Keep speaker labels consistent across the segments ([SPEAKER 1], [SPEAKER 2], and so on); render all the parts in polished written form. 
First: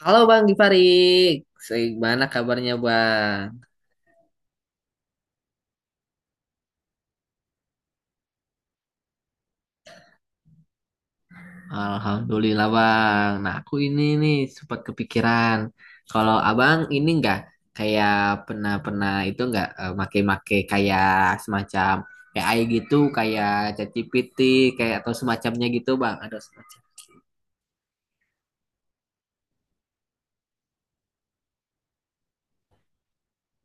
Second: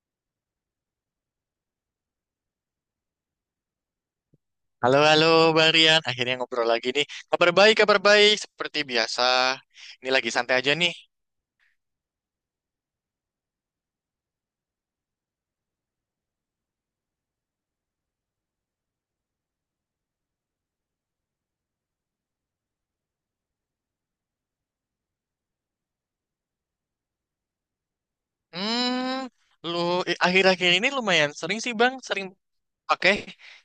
[SPEAKER 1] Halo Bang Gifarik, gimana kabarnya Bang?
[SPEAKER 2] Halo, halo, Bang Rian. Akhirnya ngobrol lagi nih. Kabar baik, kabar baik. Seperti biasa. Ini lagi santai aja nih.
[SPEAKER 1] Alhamdulillah, Bang. Nah, aku ini nih sempat kepikiran kalau Abang ini enggak kayak pernah pernah itu, enggak, make-make kayak semacam AI gitu, kayak ChatGPT kayak atau semacamnya gitu, Bang. Ada semacam.
[SPEAKER 2] Hmm, lu Akhir-akhir ini lumayan sering sih, Bang. Sering pakai.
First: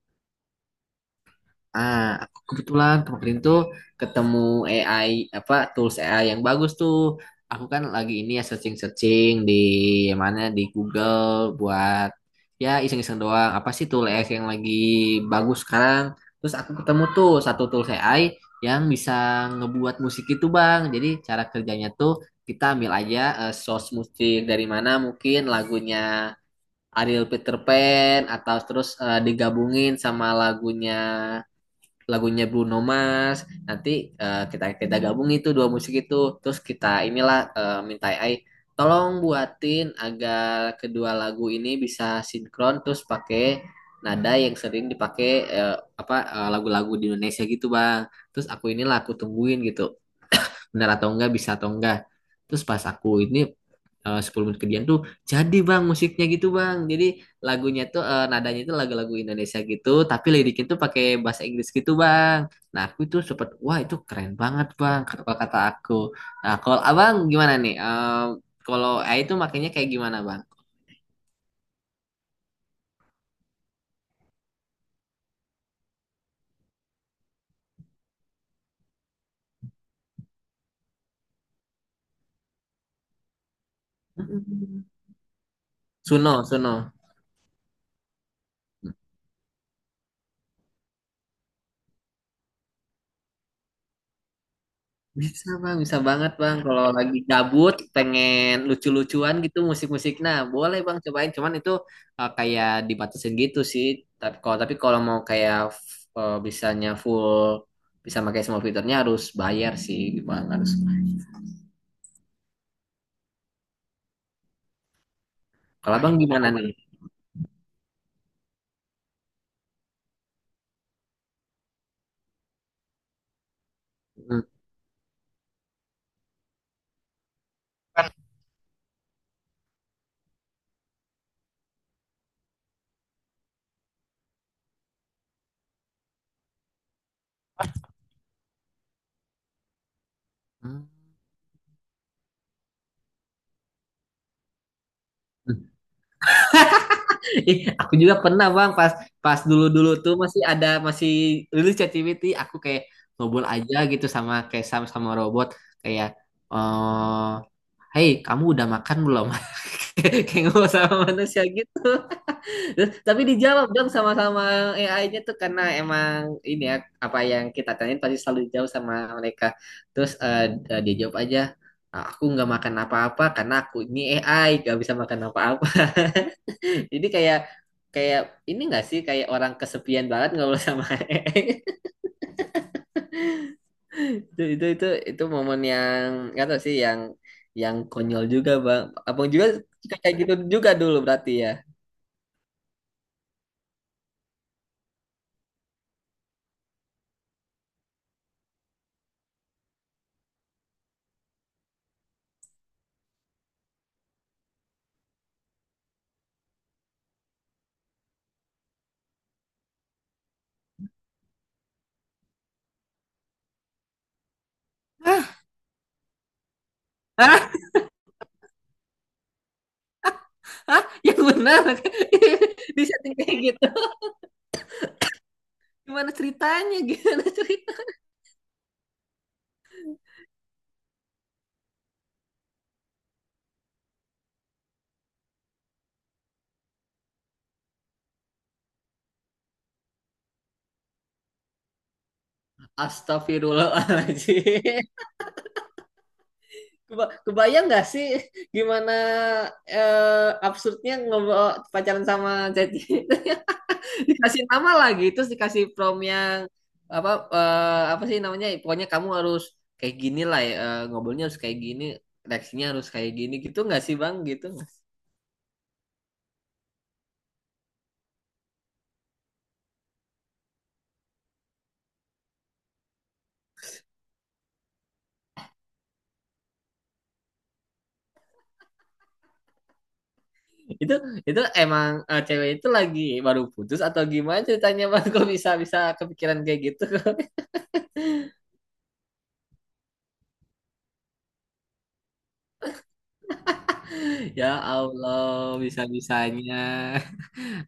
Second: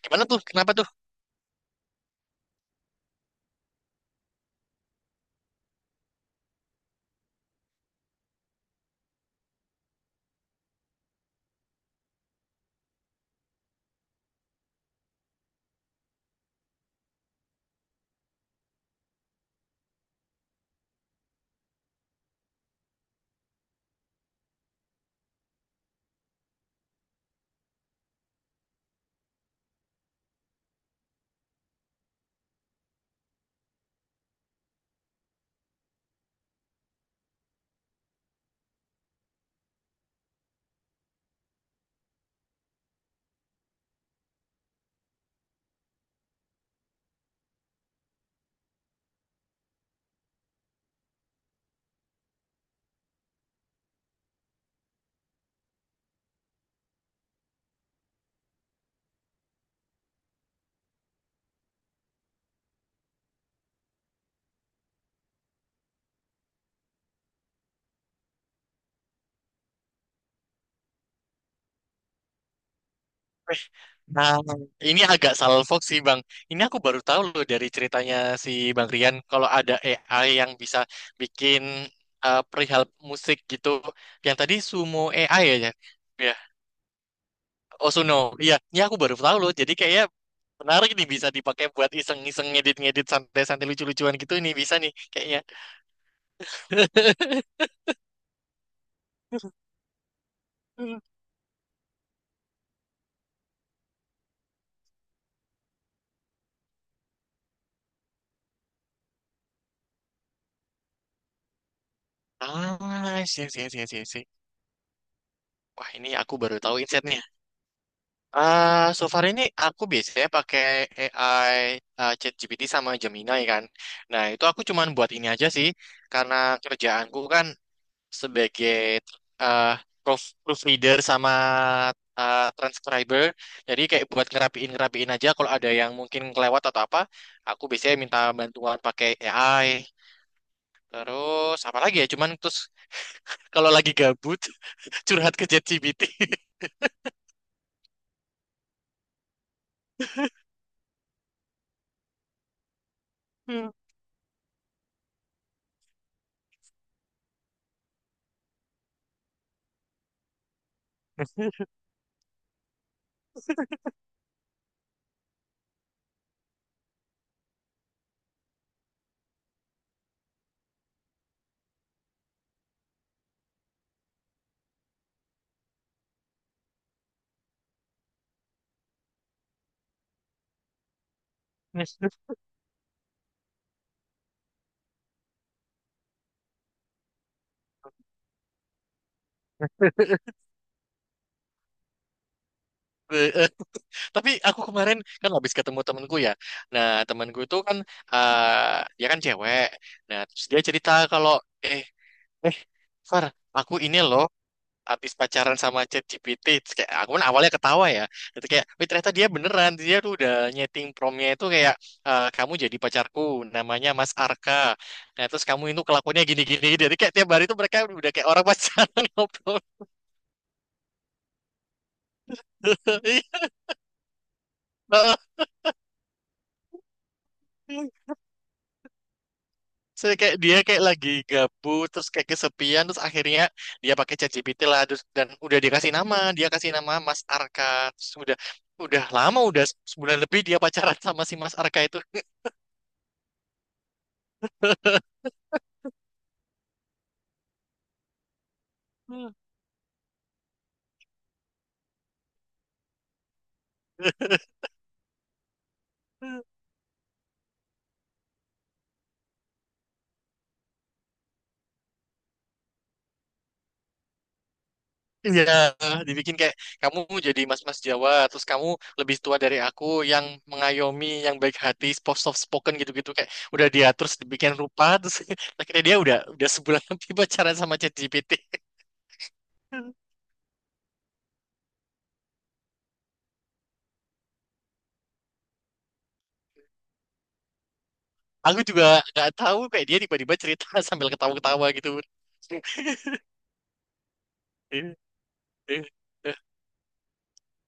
[SPEAKER 2] Gimana tuh? Kenapa tuh?
[SPEAKER 1] Ah, aku kebetulan kemarin tuh ketemu AI, apa, tools AI yang bagus tuh. Aku kan lagi ini ya searching-searching di mana, di Google, buat ya iseng-iseng doang. Apa sih tool AI yang lagi bagus sekarang? Terus aku ketemu tuh satu tools AI yang bisa ngebuat musik itu, Bang. Jadi cara kerjanya tuh kita ambil aja source musik dari mana, mungkin lagunya Ariel Peter Pan atau terus digabungin sama lagunya lagunya Bruno Mars, nanti kita kita gabung itu dua musik itu, terus kita inilah, minta A I tolong buatin agar kedua lagu ini bisa sinkron, terus pakai nada yang sering dipakai, lagu-lagu di Indonesia gitu, Bang. Terus aku inilah, aku tungguin gitu, benar atau enggak, bisa atau enggak. Terus pas aku ini, 10 menit kemudian tuh, jadi, Bang, musiknya gitu, Bang. Jadi lagunya tuh nadanya itu lagu-lagu Indonesia gitu, tapi liriknya tuh pakai bahasa Inggris gitu, Bang. Nah, aku tuh sempet, "Wah, itu keren banget, Bang," kata kata aku. Nah, kalau Abang gimana nih? Kalau itu, makanya, kayak gimana, Bang?
[SPEAKER 2] Eh, nah, ini agak salfok sih, Bang. Ini aku baru tahu loh dari ceritanya si Bang Rian. Kalau ada AI yang bisa bikin perihal musik gitu. Yang tadi Sumo AI ya?
[SPEAKER 1] Suno,
[SPEAKER 2] Ya.
[SPEAKER 1] Suno.
[SPEAKER 2] Osuno. Iya, ini aku baru tahu loh. Jadi kayaknya menarik nih bisa dipakai buat iseng-iseng ngedit-ngedit santai-santai lucu-lucuan gitu nih bisa nih kayaknya.
[SPEAKER 1] Bisa, Bang, bisa banget, Bang. Kalau lagi gabut, pengen lucu-lucuan gitu, musik-musik. Nah, boleh, Bang, cobain. Cuman itu kayak dibatasin gitu sih. Tapi kalau mau kayak bisanya full, bisa pakai semua fiturnya, harus bayar sih, Bang. Harus.
[SPEAKER 2] Ah, sih sih sih sih sih. Wah,
[SPEAKER 1] Nah,
[SPEAKER 2] ini
[SPEAKER 1] Bang,
[SPEAKER 2] aku
[SPEAKER 1] gimana
[SPEAKER 2] baru
[SPEAKER 1] nih?
[SPEAKER 2] tahu insight-nya. Ah, so far ini aku biasanya pakai AI ChatGPT sama Gemini kan. Nah,
[SPEAKER 1] Hmm.
[SPEAKER 2] itu aku cuman buat ini aja sih karena kerjaanku kan
[SPEAKER 1] Kan.
[SPEAKER 2] sebagai eh proofreader sama transcriber. Jadi kayak buat ngerapiin ngerapiin aja kalau ada yang mungkin kelewat atau apa, aku biasanya minta bantuan pakai AI. Terus apa lagi ya? Cuman terus kalau lagi gabut curhat ke
[SPEAKER 1] Hmm.
[SPEAKER 2] ChatGPT.
[SPEAKER 1] Aku juga pernah, Bang, pas pas dulu-dulu tuh masih ada, masih rilis ChatGPT, aku kayak ngobrol
[SPEAKER 2] Hmm.
[SPEAKER 1] aja gitu sama, kayak, sama sama robot, kayak, eh "Hey, kamu udah makan belum?" kayak kayak ngobrol sama manusia gitu. Terus, tapi dijawab dong sama-sama AI-nya tuh, karena emang ini ya, apa yang kita tanyain pasti selalu dijawab sama mereka. Terus dia jawab aja, "Ah, aku nggak makan apa-apa karena aku ini AI, gak bisa makan apa-apa." Ini kayak, kayak ini nggak sih, kayak orang kesepian banget ngobrol sama Eeng. Itu momen yang, nggak tahu sih, yang konyol juga, Bang. Abang juga kayak gitu juga dulu berarti, ya?
[SPEAKER 2] Eh, eh. Tapi aku kemarin kan habis ketemu temenku ya. Nah, temenku itu kan dia kan cewek. Nah, terus dia cerita kalau eh eh Far, aku ini loh habis pacaran sama ChatGPT. Terus kayak aku kan awalnya ketawa ya, itu kayak, "Wih, ternyata dia beneran, dia tuh udah nyeting promnya itu kayak, "Eh, kamu jadi pacarku, namanya Mas Arka,
[SPEAKER 1] Hah?
[SPEAKER 2] nah terus kamu itu kelakuannya gini-gini." Jadi kayak tiap hari
[SPEAKER 1] Hah?
[SPEAKER 2] tuh mereka udah kayak orang pacaran ngobrol.
[SPEAKER 1] Hah? Yang benar? di setting kayak gitu.
[SPEAKER 2] Heeh.
[SPEAKER 1] Gimana ceritanya? Gimana cerita?
[SPEAKER 2] Saya kayak dia kayak lagi gabut terus kayak kesepian terus akhirnya dia pakai ChatGPT lah. Terus dan udah dikasih nama, dia kasih nama Mas Arka. Terus udah lama, udah sebulan lebih dia pacaran sama si Mas Arka itu.
[SPEAKER 1] Astagfirullahaladzim. Kebayang nggak sih gimana absurdnya ngobrol, pacaran sama Ceci? Dikasih nama lagi, terus dikasih prom yang apa, apa sih namanya, pokoknya kamu harus kayak gini lah, ya, ngobrolnya harus kayak gini, reaksinya harus kayak gini, gitu nggak sih, Bang, gitu nggak sih?
[SPEAKER 2] Iya, dibikin kayak, kamu jadi mas-mas Jawa, terus kamu lebih tua dari aku, yang mengayomi, yang baik hati, soft soft spoken gitu-gitu kayak udah diatur, terus dibikin rupa, terus akhirnya dia udah sebulan lebih pacaran sama ChatGPT.
[SPEAKER 1] itu itu emang, cewek itu lagi baru putus atau gimana ceritanya, Bang? Kok bisa bisa kepikiran kayak gitu?
[SPEAKER 2] Aku juga nggak tahu, kayak dia tiba-tiba cerita sambil ketawa-ketawa gitu.
[SPEAKER 1] Ya
[SPEAKER 2] Hmm,
[SPEAKER 1] Allah, bisa bisanya.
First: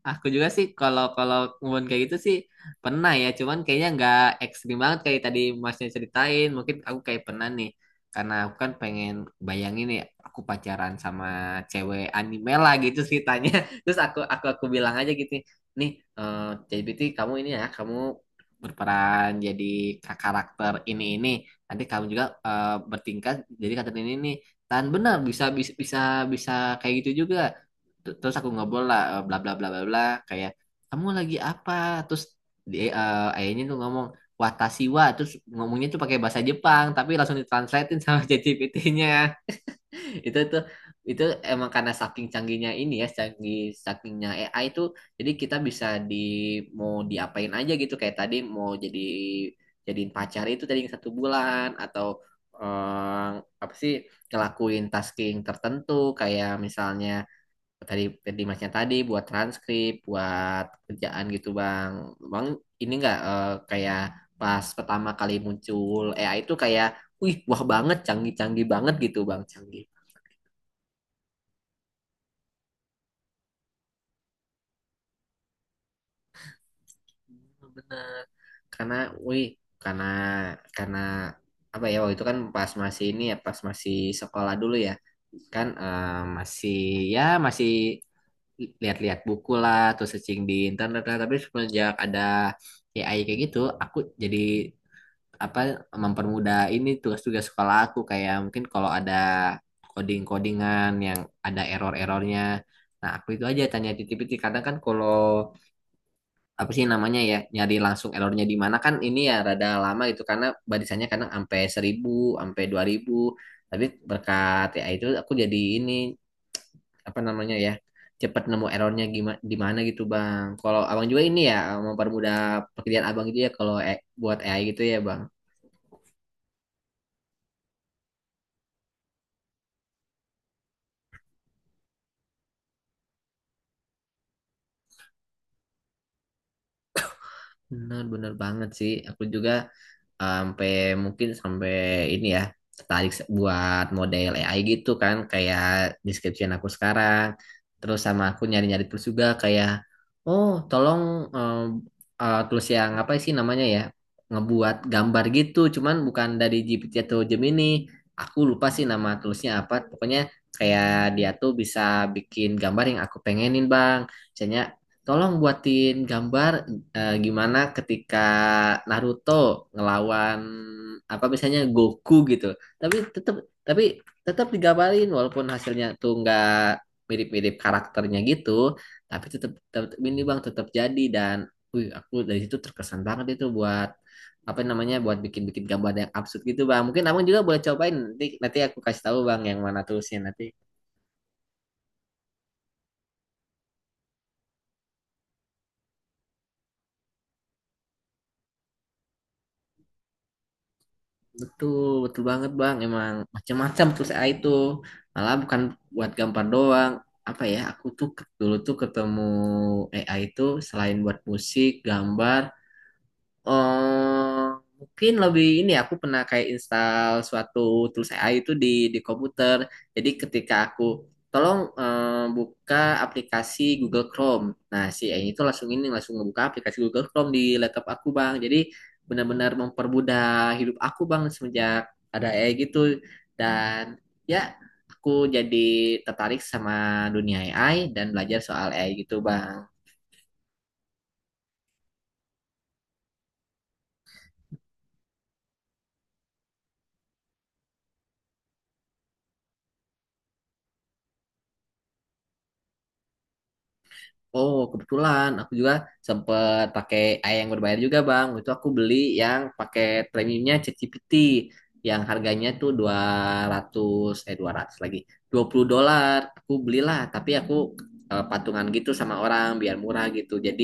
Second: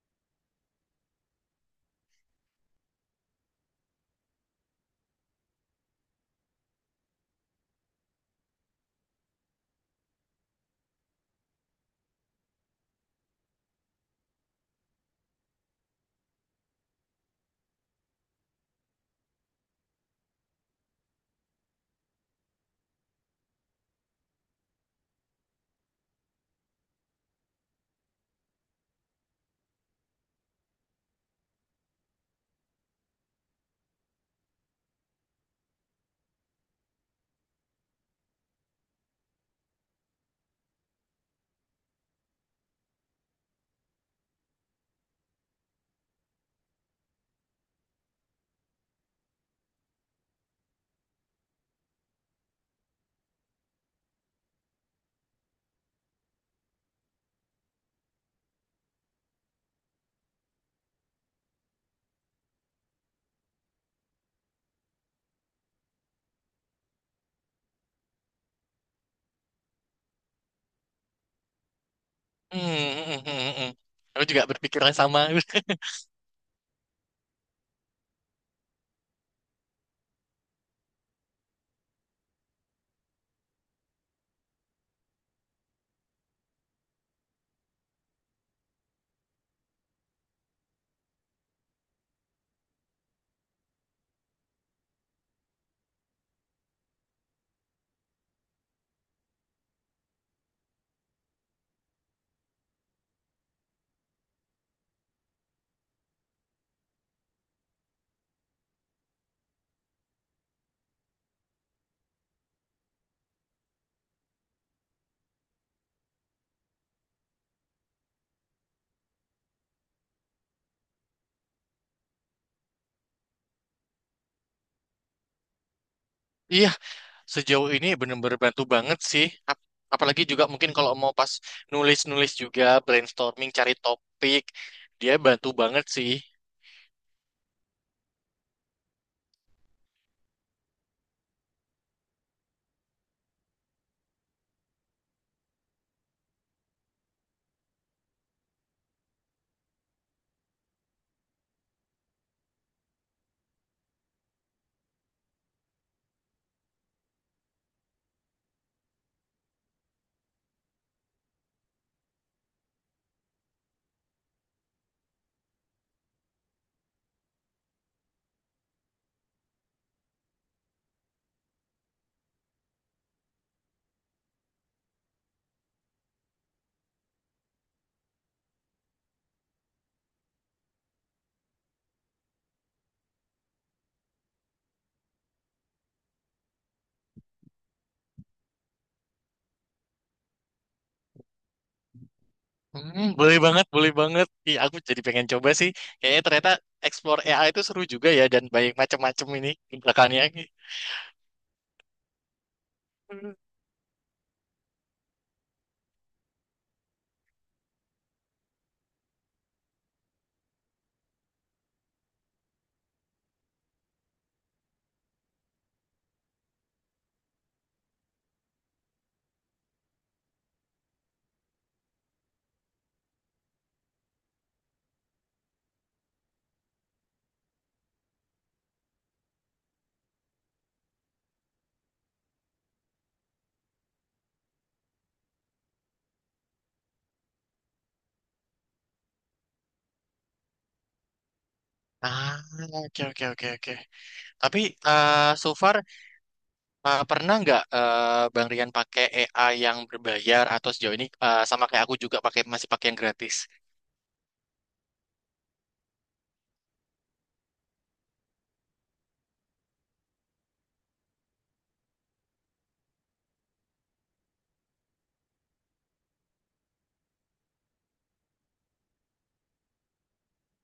[SPEAKER 1] Aku juga sih kalau kalau ngomong kayak gitu sih pernah ya, cuman kayaknya nggak ekstrim banget kayak tadi masnya ceritain. Mungkin aku kayak pernah nih, karena aku kan pengen bayangin ya aku pacaran sama cewek anime lah gitu ceritanya. Terus aku bilang aja gitu, nih eh JBT, kamu ini ya, kamu berperan jadi karakter ini ini. Nanti kamu juga bertingkat jadi karakter ini nih. Dan benar bisa bisa bisa bisa kayak gitu juga. Terus aku ngobrol lah, bla bla bla bla bla, kayak, "Kamu lagi apa?" Terus dia, ayahnya tuh ngomong "Watashiwa," terus ngomongnya tuh pakai bahasa Jepang tapi langsung ditranslatein sama ChatGPT-nya. Itu tuh itu emang karena saking canggihnya, ini ya, canggih sakingnya AI itu. Jadi kita bisa di mau diapain aja gitu, kayak tadi mau jadi jadiin pacar itu tadi yang 1 bulan, atau eh, apa sih, ngelakuin tasking tertentu kayak misalnya tadi tadi masnya tadi, buat transkrip buat kerjaan gitu, bang bang Ini enggak kayak pas pertama kali muncul AI itu, kayak, "Wih, wah banget, canggih-canggih banget," gitu, Bang. Canggih
[SPEAKER 2] hmm, hmm, hmm. hmm. Aku juga berpikiran sama.
[SPEAKER 1] bener, karena, wih, karena karena apa ya, waktu itu kan pas masih ini ya, pas masih sekolah dulu ya, kan, masih ya masih lihat-lihat buku lah, terus searching di internet lah, tapi semenjak ada AI kayak gitu aku jadi, apa, mempermudah ini tugas-tugas sekolah aku. Kayak mungkin kalau ada coding-codingan yang ada error-errornya. Nah, aku itu aja tanya, titip-titip. Kadang kan kalau apa sih namanya ya, nyari langsung errornya di mana, kan ini ya rada lama gitu karena barisannya kadang sampai 1.000, sampai 2.000. Tapi berkat ya itu aku jadi ini, apa namanya ya, cepat nemu errornya gimana, di mana gitu, Bang. Kalau Abang juga ini ya mempermudah pekerjaan Abang gitu ya kalau buat AI gitu ya, Bang.
[SPEAKER 2] Iya, sejauh ini benar-benar bantu banget sih. Ap- Apalagi juga mungkin kalau mau pas nulis-nulis juga, brainstorming, cari topik, dia bantu banget sih.
[SPEAKER 1] Benar, benar banget sih. Aku juga sampai mungkin sampai ini ya tertarik buat model AI gitu kan, kayak description aku sekarang. Terus sama aku nyari-nyari terus juga kayak, oh, tolong, em, terus yang apa sih namanya ya, ngebuat gambar gitu. Cuman bukan dari GPT atau Gemini. Aku lupa sih nama toolsnya apa. Pokoknya kayak dia tuh bisa bikin gambar yang aku pengenin, Bang. Misalnya tolong buatin gambar gimana ketika Naruto ngelawan apa misalnya Goku gitu. Tapi tetap tapi tetap digambarin walaupun hasilnya tuh nggak mirip-mirip karakternya gitu, tapi tetap tetap ini, Bang, tetap jadi. Dan wih, aku dari situ terkesan banget itu buat, apa namanya, buat bikin-bikin gambar yang absurd gitu, Bang. Mungkin Abang juga boleh cobain nanti nanti aku kasih tahu, Bang, yang mana tulisnya nanti.
[SPEAKER 2] Boleh banget, boleh banget. Ih, aku jadi pengen coba sih. Kayaknya ternyata explore AI itu seru juga ya dan banyak macam-macam ini di belakangnya.
[SPEAKER 1] Betul, betul banget, Bang. Emang macam-macam tuh saya itu. Malah bukan buat gambar doang. Apa ya, aku tuh, dulu tuh ketemu AI itu selain buat musik, gambar, eh mungkin lebih ini ya, aku pernah kayak install suatu tools AI itu di komputer. Jadi ketika aku, "Tolong, buka aplikasi Google Chrome," nah, si AI itu langsung ini, langsung ngebuka aplikasi Google Chrome di laptop aku, Bang. Jadi benar-benar mempermudah hidup aku, Bang, semenjak ada AI gitu. Dan ya, aku jadi tertarik sama dunia AI dan belajar soal AI gitu, Bang.
[SPEAKER 2] Ah, oke oke oke oke. Tapi so far pernah nggak Bang Rian pakai AI yang berbayar atau sejauh ini sama kayak aku juga pakai masih pakai yang gratis?
[SPEAKER 1] Oh, kebetulan aku juga sempet pakai AI yang berbayar juga, Bang. Itu aku beli yang pakai premiumnya ChatGPT yang harganya tuh 200, eh, 200 lagi. $20. Aku belilah, tapi aku, patungan gitu sama orang biar murah gitu. Jadi,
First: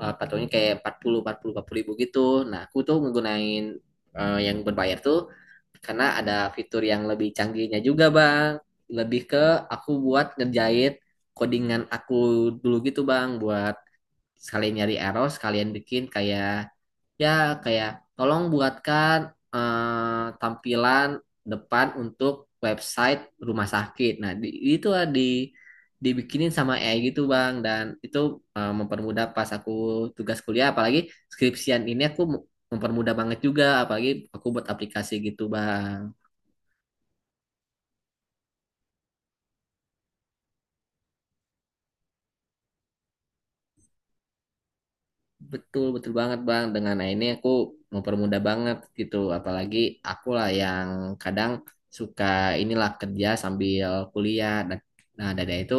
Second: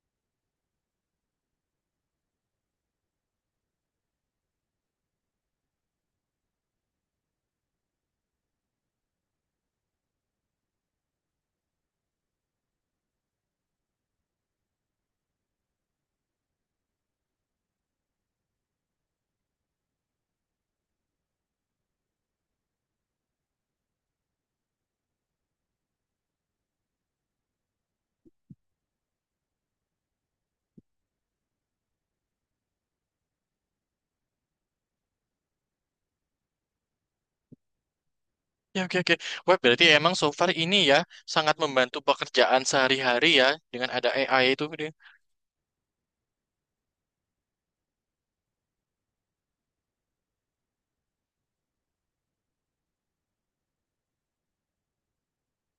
[SPEAKER 1] patungnya kayak empat empat puluh empat puluh empat puluh ribu gitu. Nah, aku tuh menggunain, yang berbayar tuh karena ada fitur yang lebih canggihnya juga, Bang. Lebih ke aku buat ngerjain codingan aku dulu gitu, Bang, buat sekalian nyari error, sekalian bikin kayak, ya, kayak "Tolong buatkan tampilan depan untuk website rumah sakit." Nah, itu lah, di dibikinin sama AI gitu, Bang, dan itu, mempermudah pas aku tugas kuliah. Apalagi skripsian ini aku mempermudah banget juga, apalagi aku buat aplikasi gitu, Bang.
[SPEAKER 2] Ya, oke, oke. Wah, berarti emang so far ini ya sangat membantu pekerjaan sehari-hari ya dengan ada AI itu. Gitu.
[SPEAKER 1] Betul, betul banget, Bang. Dengan, nah, ini aku mempermudah banget gitu. Apalagi aku lah yang kadang suka inilah kerja sambil kuliah. Nah, dari itu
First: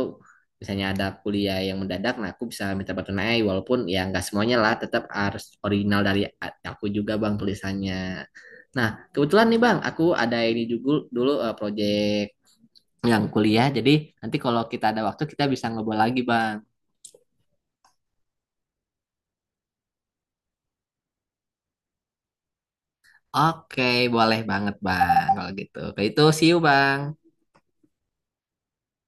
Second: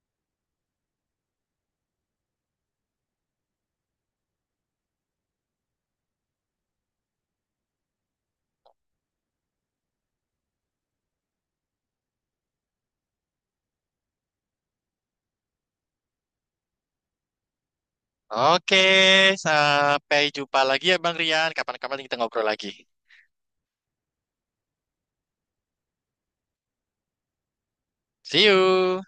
[SPEAKER 1] misalnya ada kuliah yang mendadak, nah aku bisa minta bantu naik, walaupun ya nggak semuanya lah, tetap harus original dari aku juga, Bang, tulisannya. Nah, kebetulan nih, Bang, aku ada ini juga dulu, project yang kuliah. Jadi nanti kalau kita ada waktu kita bisa ngobrol lagi, Bang.
[SPEAKER 2] Oke, sampai jumpa lagi ya Bang Rian. Kapan-kapan kita ngobrol lagi.
[SPEAKER 1] Oke, boleh banget, Bang, kalau gitu. Kayak itu, see you, Bang.
[SPEAKER 2] See you.